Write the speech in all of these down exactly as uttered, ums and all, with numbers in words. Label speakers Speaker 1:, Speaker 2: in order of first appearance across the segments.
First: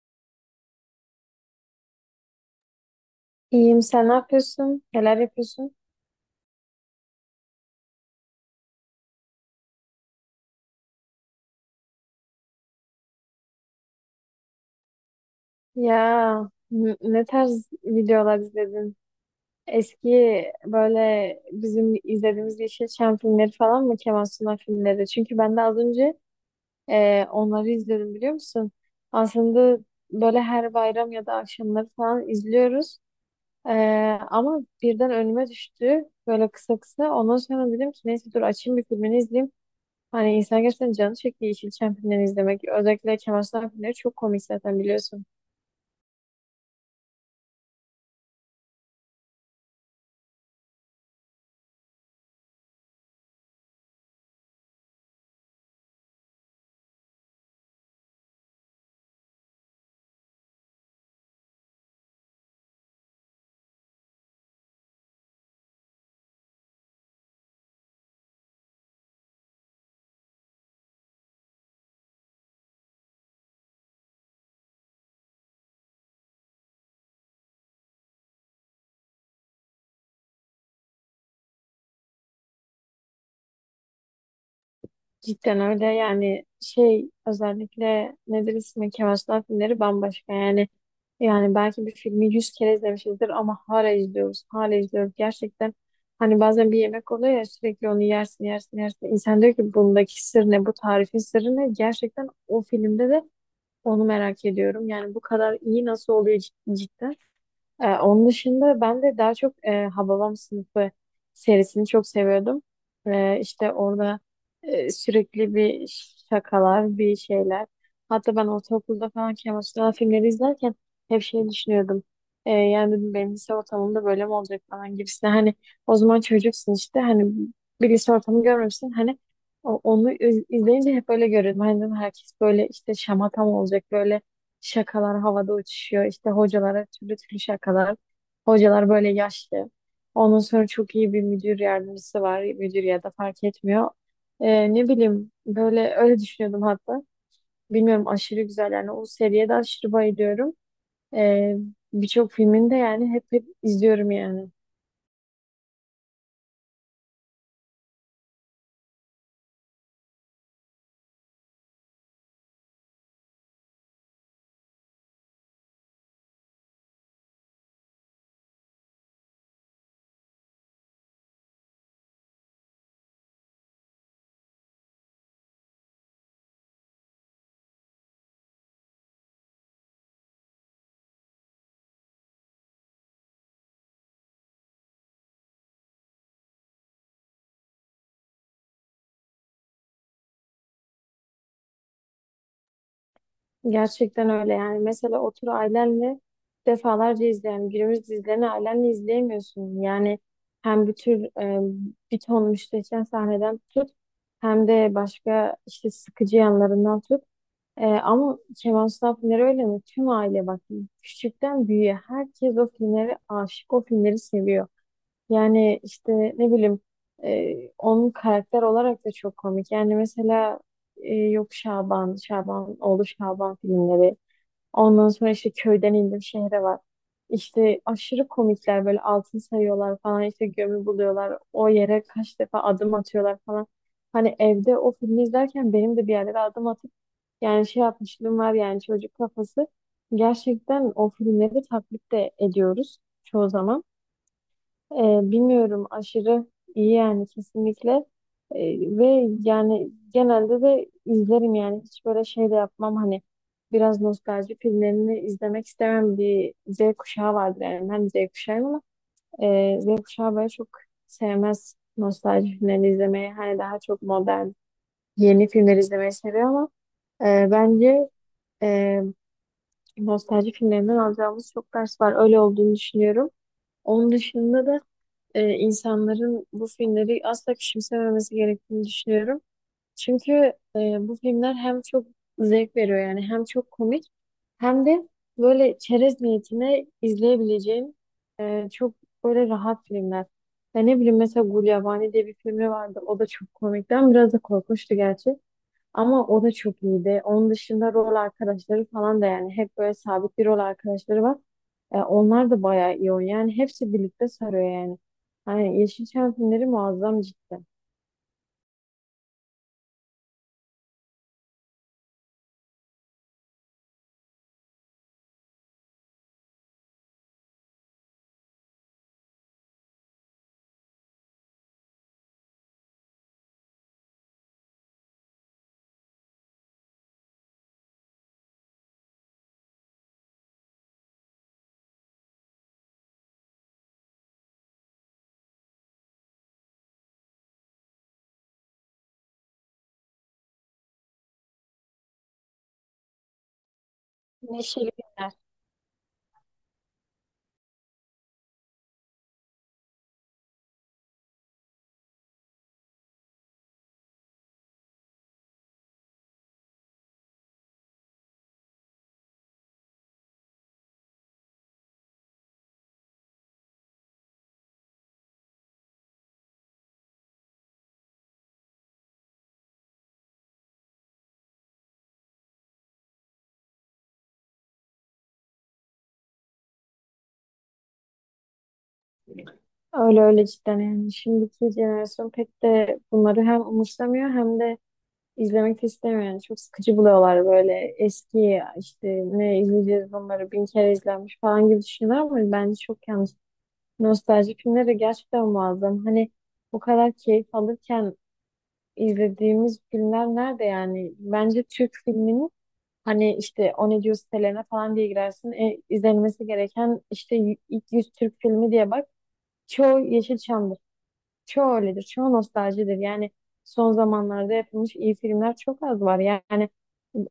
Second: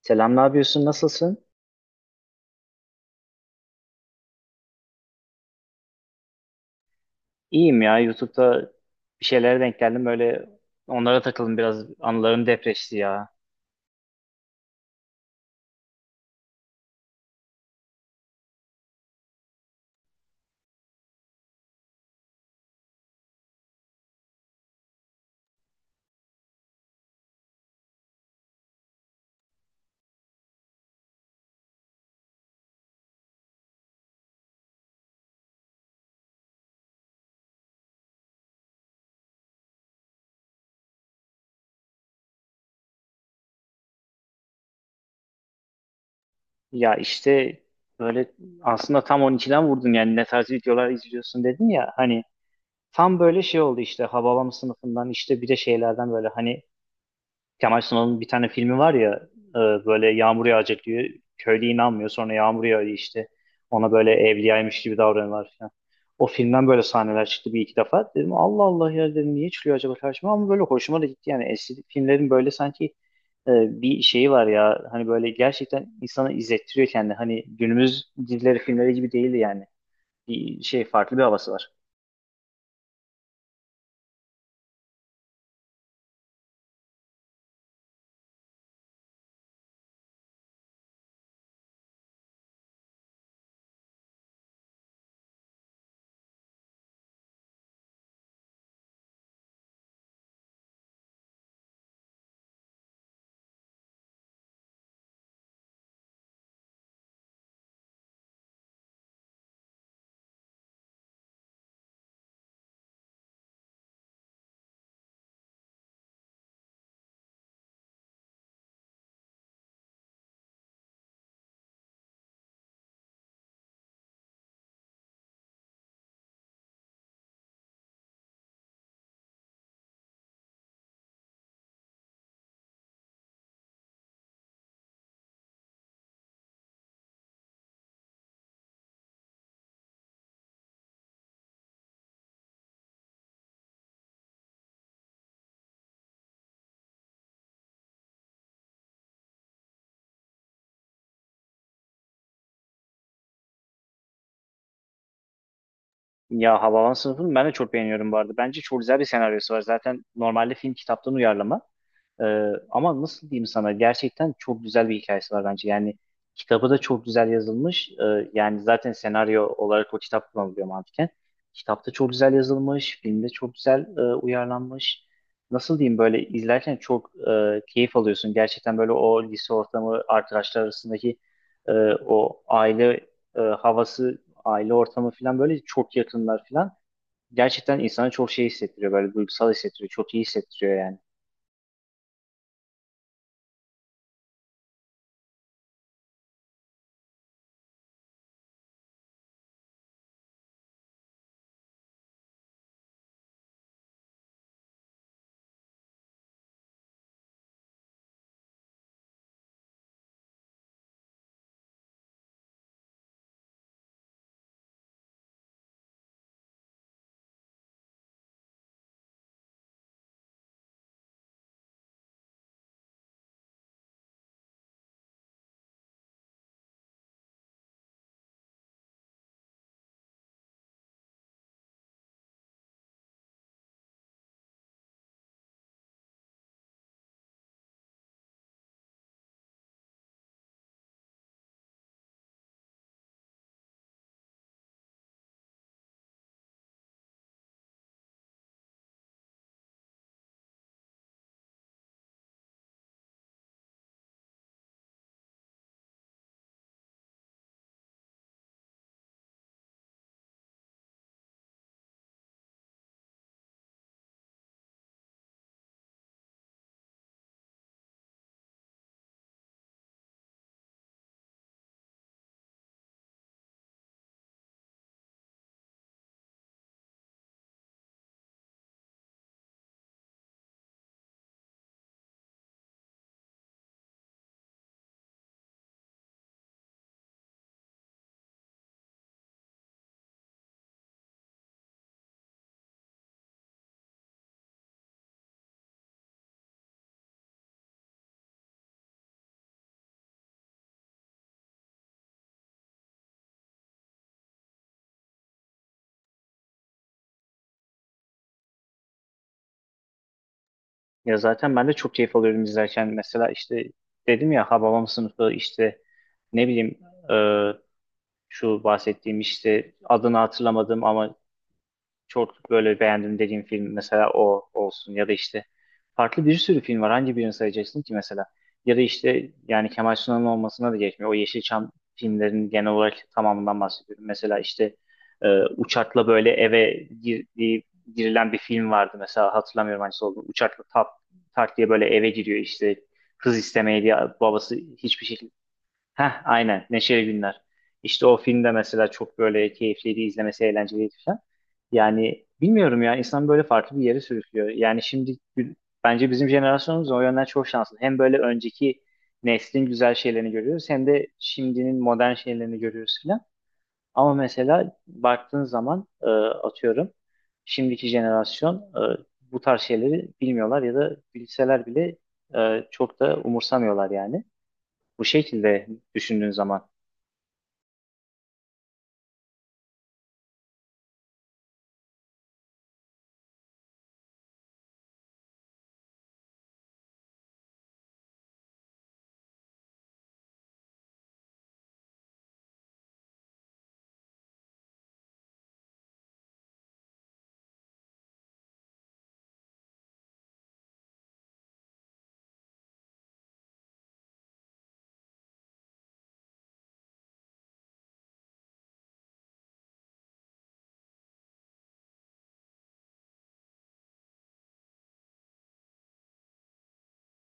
Speaker 1: Selam, ne yapıyorsun? Nasılsın?
Speaker 2: İyiyim, sen ne yapıyorsun? Neler yapıyorsun?
Speaker 1: İyiyim ya. YouTube'da bir şeylere denk geldim. Böyle onlara takıldım biraz. Anılarım depreşti ya.
Speaker 2: Ya n- ne tarz videolar izledin? Eski böyle bizim izlediğimiz Yeşilçam filmleri falan mı? Kemal Sunal filmleri. Çünkü ben de az önce e, onları izledim biliyor musun? Aslında böyle her bayram ya da akşamları falan izliyoruz. E, Ama birden önüme düştü böyle kısa kısa. Ondan sonra dedim ki neyse dur açayım bir filmini izleyeyim. Hani insan gerçekten canı çekti Yeşilçam filmlerini izlemek. Özellikle Kemal Sunal filmleri çok komik zaten biliyorsun.
Speaker 1: Ya işte böyle aslında tam on ikiden vurdun yani, ne tarz videolar izliyorsun dedin ya. Hani tam böyle şey oldu işte Hababam sınıfından işte bir de şeylerden böyle hani Kemal Sunal'ın bir tane filmi var ya, e, böyle yağmur yağacak diyor. Köylü inanmıyor, sonra yağmur yağıyor işte. Ona böyle evliyaymış gibi davranıyorlar falan. O filmden böyle sahneler çıktı bir iki defa. Dedim Allah Allah ya, dedim niye çıkıyor acaba karşıma, ama böyle hoşuma da gitti. Yani eski filmlerin böyle sanki e, bir şeyi var ya, hani böyle gerçekten insanı izlettiriyor kendi. Hani günümüz dizileri filmleri gibi değildi yani. Bir şey farklı bir havası var.
Speaker 2: Cidden öyle yani şey özellikle nedir ismi Kemal Sunal filmleri bambaşka yani. Yani belki bir filmi yüz kere izlemişizdir ama hala izliyoruz. Hala izliyoruz gerçekten. Hani bazen bir yemek oluyor ya sürekli onu yersin yersin yersin. İnsan diyor ki bundaki sır ne, bu tarifin sırrı ne? Gerçekten o filmde de onu merak ediyorum. Yani bu kadar iyi nasıl oluyor cid- cidden. Ee, onun dışında ben de daha çok e, Hababam Sınıfı serisini çok seviyordum. Ee, işte orada e, sürekli bir şakalar, bir şeyler. Hatta ben ortaokulda falan Kemal Sunal filmleri izlerken hep şey düşünüyordum. Ee, yani dedim benim lise ortamımda böyle mi olacak falan gibisine. Hani o zaman çocuksun işte hani bir lise ortamı görmemişsin. Hani o- onu iz- izleyince hep böyle görüyordum. Hani dedim herkes böyle işte şamata mı olacak böyle şakalar havada uçuşuyor. İşte hocalara türlü türlü şakalar. Hocalar böyle yaşlı. Ondan sonra çok iyi bir müdür yardımcısı var. Müdür ya da fark etmiyor. Ee, ne bileyim böyle öyle düşünüyordum hatta. Bilmiyorum aşırı güzel yani o seriye de aşırı bayılıyorum. Ee, Birçok filmini de yani hep hep izliyorum yani.
Speaker 1: Ya Havalan sınıfını ben de çok beğeniyorum bu arada. Bence çok güzel bir senaryosu var. Zaten normalde film kitaptan uyarlama. Ee, ama nasıl diyeyim sana, gerçekten çok güzel bir hikayesi var bence. Yani kitabı da çok güzel yazılmış. Ee, yani zaten senaryo olarak o kitap kullanılıyor mantıken. Kitapta çok güzel yazılmış. Filmde çok güzel e, uyarlanmış. Nasıl diyeyim, böyle izlerken çok e, keyif alıyorsun. Gerçekten böyle o lise ortamı, arkadaşlar arasındaki e, o aile e, havası, aile ortamı falan, böyle çok yakınlar falan. Gerçekten insana çok şey hissettiriyor, böyle duygusal hissettiriyor. Çok iyi hissettiriyor yani.
Speaker 2: Gerçekten öyle yani. Mesela otur ailenle defalarca izleyen günümüz dizilerini ailenle izleyemiyorsun. Yani hem bir tür e, bir ton müstehcen sahneden tut, hem de başka işte sıkıcı yanlarından tut. E, ama Kemal Sunal filmleri öyle mi? Tüm aile bak, küçükten büyüğe herkes o filmleri aşık, o filmleri seviyor. Yani işte ne bileyim, e, onun karakter olarak da çok komik. Yani mesela e, yok Şaban, Şaban, oğlu Şaban filmleri. Ondan sonra işte köyden indim şehre var. İşte aşırı komikler, böyle altın sayıyorlar falan, işte gömü buluyorlar. O yere kaç defa adım atıyorlar falan. Hani evde o filmi izlerken benim de bir yerlere adım atıp yani şey yapmışlığım var, yani çocuk kafası. Gerçekten o filmleri taklit de ediyoruz çoğu zaman. Ee, Bilmiyorum aşırı iyi yani kesinlikle. Ee, ve yani genelde de izlerim, yani hiç böyle şey de yapmam, hani biraz nostalji filmlerini izlemek istemem bir Z kuşağı vardır, yani ben Z kuşağıyım ama e, Z kuşağı böyle çok sevmez nostalji filmlerini izlemeyi, hani daha çok modern yeni filmler izlemeyi seviyor, ama e, bence e, nostalji filmlerinden alacağımız çok ders var, öyle olduğunu düşünüyorum. Onun dışında da e, insanların bu filmleri asla küçümsememesi gerektiğini düşünüyorum. Çünkü e, bu filmler hem çok zevk veriyor yani, hem çok komik, hem de böyle çerez niyetine izleyebileceğin e, çok böyle rahat filmler. Ya ne bileyim, mesela Gulyabani diye bir filmi vardı. O da çok komikti ama biraz da korkunçtu gerçi. Ama o da çok iyiydi. Onun dışında rol arkadaşları falan da yani hep böyle sabit bir rol arkadaşları var. E, onlar da bayağı iyi oynuyor. Yani hepsi birlikte sarıyor yani. Hani Yeşilçam filmleri muazzam cidden.
Speaker 1: Ya zaten ben de çok keyif alıyorum izlerken. Mesela işte dedim ya, Hababam sınıfı işte ne bileyim, e, şu bahsettiğim işte adını hatırlamadım, ama çok böyle beğendim dediğim film mesela o olsun, ya da işte farklı bir sürü film var. Hangi birini sayacaksın ki mesela? Ya da işte yani Kemal Sunal'ın olmasına da geçmiyor. O Yeşilçam filmlerinin genel olarak tamamından bahsediyorum. Mesela işte e, uçakla böyle eve girdiği, girilen bir film vardı mesela, hatırlamıyorum hangisi olduğunu. Uçakla tak, tak diye böyle eve giriyor işte, kız istemeye diye, babası
Speaker 2: Neşeli
Speaker 1: hiçbir şekilde.
Speaker 2: filmler.
Speaker 1: Heh, aynen. Neşeli Günler. İşte o filmde mesela çok böyle keyifliydi, izlemesi eğlenceliydi falan. Yani bilmiyorum ya, insan böyle farklı bir yere sürüklüyor. Yani şimdi gü- bence bizim jenerasyonumuz o yönden çok şanslı. Hem böyle önceki neslin güzel şeylerini görüyoruz, hem de şimdinin modern şeylerini görüyoruz falan. Ama mesela baktığın zaman e, atıyorum şimdiki jenerasyon e, bu tarz şeyleri bilmiyorlar, ya da bilseler bile e, çok da umursamıyorlar yani. Bu şekilde düşündüğün zaman.
Speaker 2: Öyle öyle cidden yani. Şimdiki jenerasyon pek de bunları hem umursamıyor hem de izlemek de istemiyor. Yani çok sıkıcı buluyorlar, böyle eski işte ne izleyeceğiz bunları, bin kere izlenmiş falan gibi düşünüyorlar ama bence çok yanlış. Nostalji filmleri de gerçekten muazzam. Hani o kadar keyif alırken izlediğimiz filmler nerede yani? Bence Türk filminin hani işte o ne diyor sitelerine falan diye girersin. E, izlenmesi gereken işte y- ilk yüz Türk filmi diye bak. Çoğu Yeşilçam'dır. Çoğu öyledir. Çoğu nostaljidir. Yani son zamanlarda yapılmış iyi filmler çok az var. Yani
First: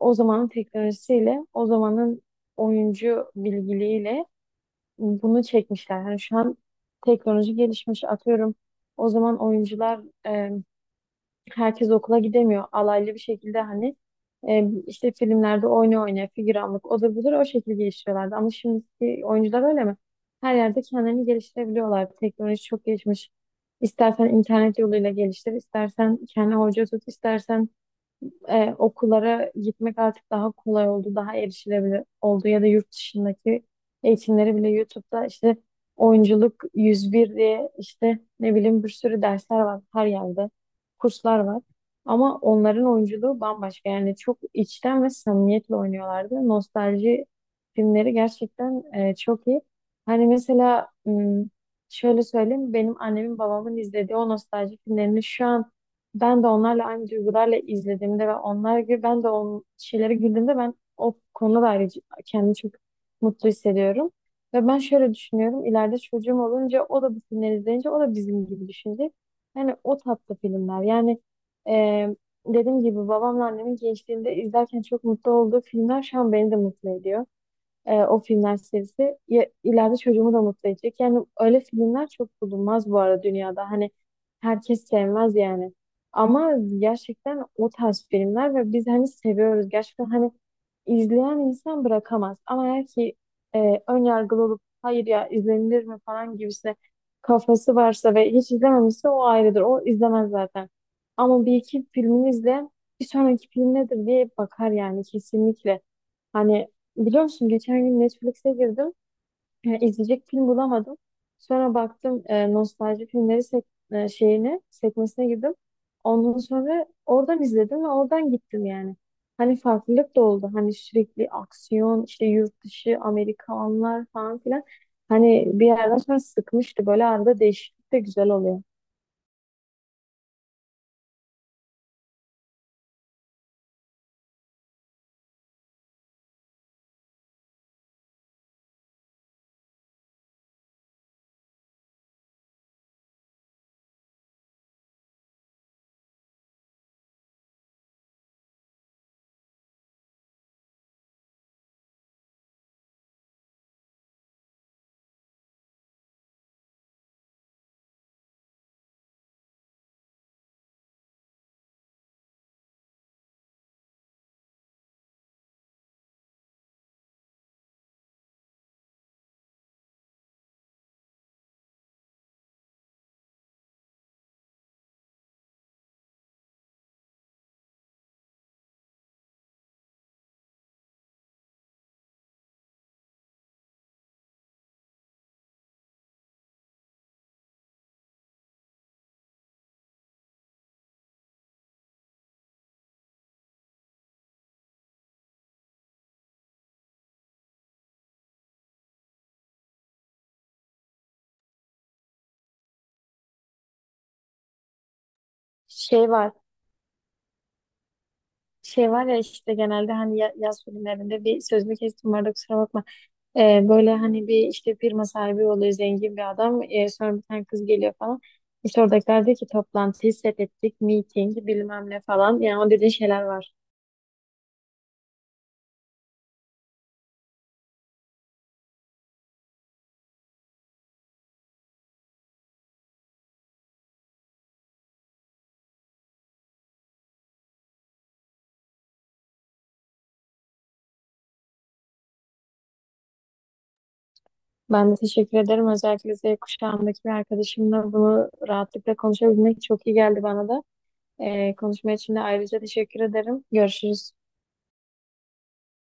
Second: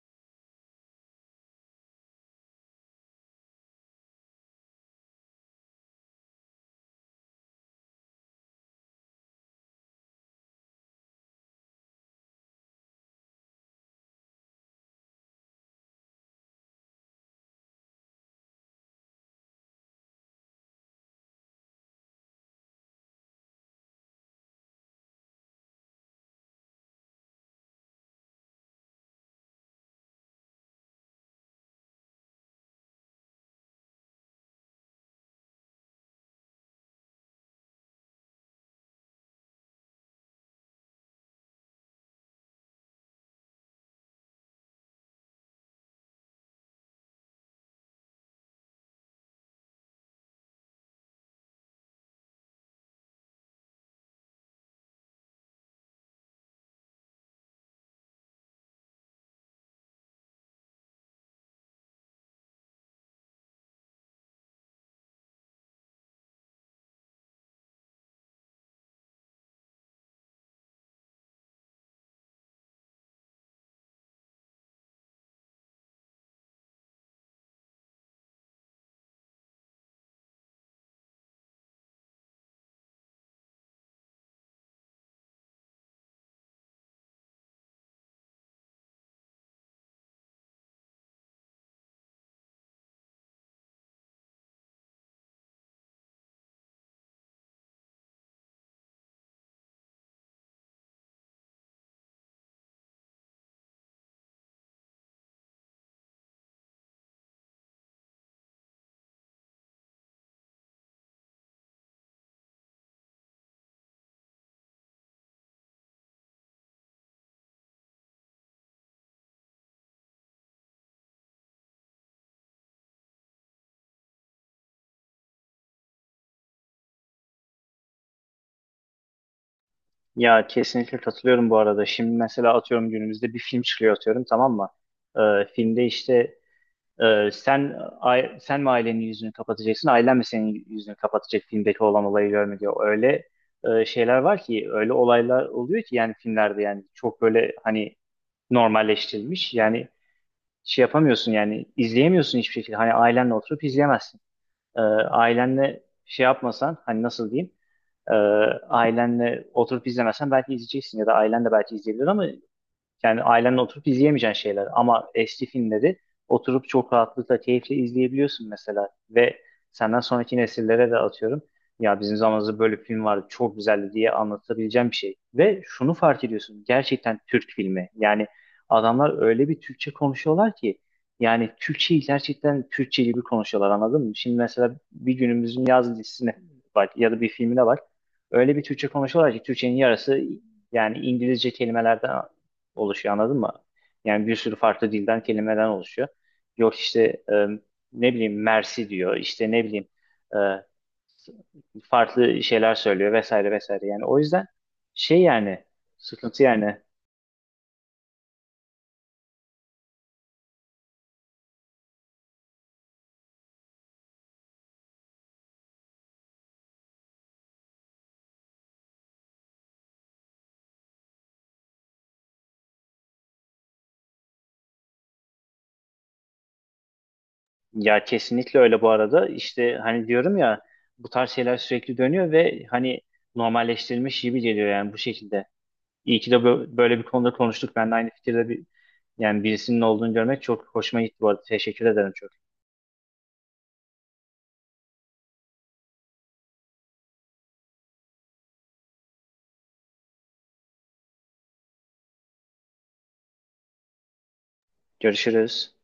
Speaker 2: o zamanın teknolojisiyle, o zamanın oyuncu bilgiliğiyle bunu çekmişler. Yani şu an teknoloji gelişmiş, atıyorum. O zaman oyuncular e, herkes okula gidemiyor. Alaylı bir şekilde hani e, işte filmlerde oyna oyna figüranlık odur budur o şekilde geliştiriyorlardı. Ama şimdiki oyuncular öyle mi? Her yerde kendilerini geliştirebiliyorlar. Teknoloji çok gelişmiş. İstersen internet yoluyla geliştir, istersen kendi hoca tut, istersen e, okullara gitmek artık daha kolay oldu, daha erişilebilir oldu, ya da yurt dışındaki eğitimleri bile YouTube'da işte oyunculuk yüz bir diye işte ne bileyim bir sürü dersler var her yerde, kurslar var. Ama onların oyunculuğu bambaşka yani, çok içten ve samimiyetle oynuyorlardı. Nostalji filmleri gerçekten e, çok iyi. Hani mesela m, şöyle söyleyeyim, benim annemin babamın izlediği o nostalji filmlerini şu an ben de onlarla aynı duygularla izlediğimde ve onlar gibi ben de o şeylere güldüğümde ben o konuda da ayrıca kendimi çok mutlu hissediyorum. Ve ben şöyle düşünüyorum. İleride çocuğum olunca o da bu filmleri izleyince o da bizim gibi düşünecek. Yani o tatlı filmler. Yani e, dediğim gibi babamla annemin gençliğinde izlerken çok mutlu olduğu filmler şu an beni de mutlu ediyor, e, o filmler serisi ya, ileride çocuğumu da mutlu edecek. Yani öyle filmler çok bulunmaz bu arada dünyada. Hani herkes sevmez yani. Ama gerçekten o tarz filmler ve biz hani seviyoruz. Gerçekten hani izleyen insan bırakamaz. Ama eğer ki e, ön yargılı olup hayır ya izlenilir mi falan gibisine kafası varsa ve hiç izlememişse o ayrıdır. O izlemez zaten. Ama bir iki filmini izleyen bir sonraki film nedir diye bakar yani kesinlikle. Hani biliyor musun geçen gün Netflix'e girdim. E, izleyecek film bulamadım. Sonra baktım e, nostalji filmleri sek e, şeyine sekmesine girdim. Ondan sonra oradan izledim ve oradan gittim yani. Hani farklılık da oldu. Hani sürekli aksiyon, işte yurt dışı, Amerikanlar falan filan. Hani bir yerden sonra sıkmıştı. Böyle arada değişiklik de güzel oluyor.
Speaker 1: Ya kesinlikle katılıyorum bu arada. Şimdi mesela atıyorum günümüzde bir film çıkıyor, atıyorum tamam mı? Ee, filmde işte e, sen ai- sen mi ailenin yüzünü kapatacaksın, ailen mi senin yüzünü kapatacak filmdeki olan olayı görme diyor. Öyle e, şeyler var ki, öyle olaylar oluyor ki yani filmlerde, yani çok böyle hani normalleştirilmiş. Yani şey yapamıyorsun, yani izleyemiyorsun hiçbir şekilde. Hani ailenle oturup izleyemezsin. Ee, ailenle şey yapmasan, hani nasıl diyeyim? Ee, ailenle oturup izlemezsen belki izleyeceksin, ya da ailen de belki izleyebilir, ama yani ailenle oturup izleyemeyeceğin şeyler. Ama H D filmleri oturup çok rahatlıkla, keyifle izleyebiliyorsun mesela. Ve senden sonraki nesillere de atıyorum. Ya bizim zamanımızda böyle bir film vardı, çok güzeldi diye anlatabileceğim bir şey. Ve şunu fark ediyorsun, gerçekten Türk filmi. Yani adamlar öyle bir Türkçe konuşuyorlar ki, yani Türkçeyi gerçekten Türkçe gibi konuşuyorlar, anladın mı? Şimdi mesela bir günümüzün yaz dizisine bak, ya da bir filmine bak. Öyle bir Türkçe konuşuyorlar ki Türkçenin yarısı yani İngilizce kelimelerden oluşuyor, anladın mı? Yani bir sürü farklı dilden kelimeden oluşuyor. Yok işte e, ne bileyim mersi diyor, işte ne bileyim e, farklı şeyler söylüyor vesaire vesaire. Yani o yüzden şey yani
Speaker 2: Şey var.
Speaker 1: sıkıntı yani.
Speaker 2: Şey var ya işte genelde hani ya- yaz filmlerinde bir, sözünü kestim orada, kusura bakma. Ee, böyle hani bir işte firma sahibi oluyor zengin bir adam. Ee, sonra bir tane kız geliyor falan. İşte oradakiler diyor ki toplantıyı set ettik, meeting bilmem ne falan. Yani o dediğin şeyler var.
Speaker 1: Ya kesinlikle öyle bu arada, işte hani diyorum ya bu tarz şeyler sürekli dönüyor ve hani normalleştirilmiş gibi geliyor yani bu şekilde. İyi ki de bö- böyle bir konuda konuştuk. Ben de aynı fikirde bir, yani birisinin olduğunu görmek çok hoşuma gitti bu arada. Teşekkür ederim çok.
Speaker 2: Ben de teşekkür ederim. Özellikle Z kuşağındaki bir arkadaşımla bunu rahatlıkla konuşabilmek çok iyi geldi bana da. Ee, konuşma için de ayrıca teşekkür ederim. Görüşürüz.
Speaker 1: Görüşürüz.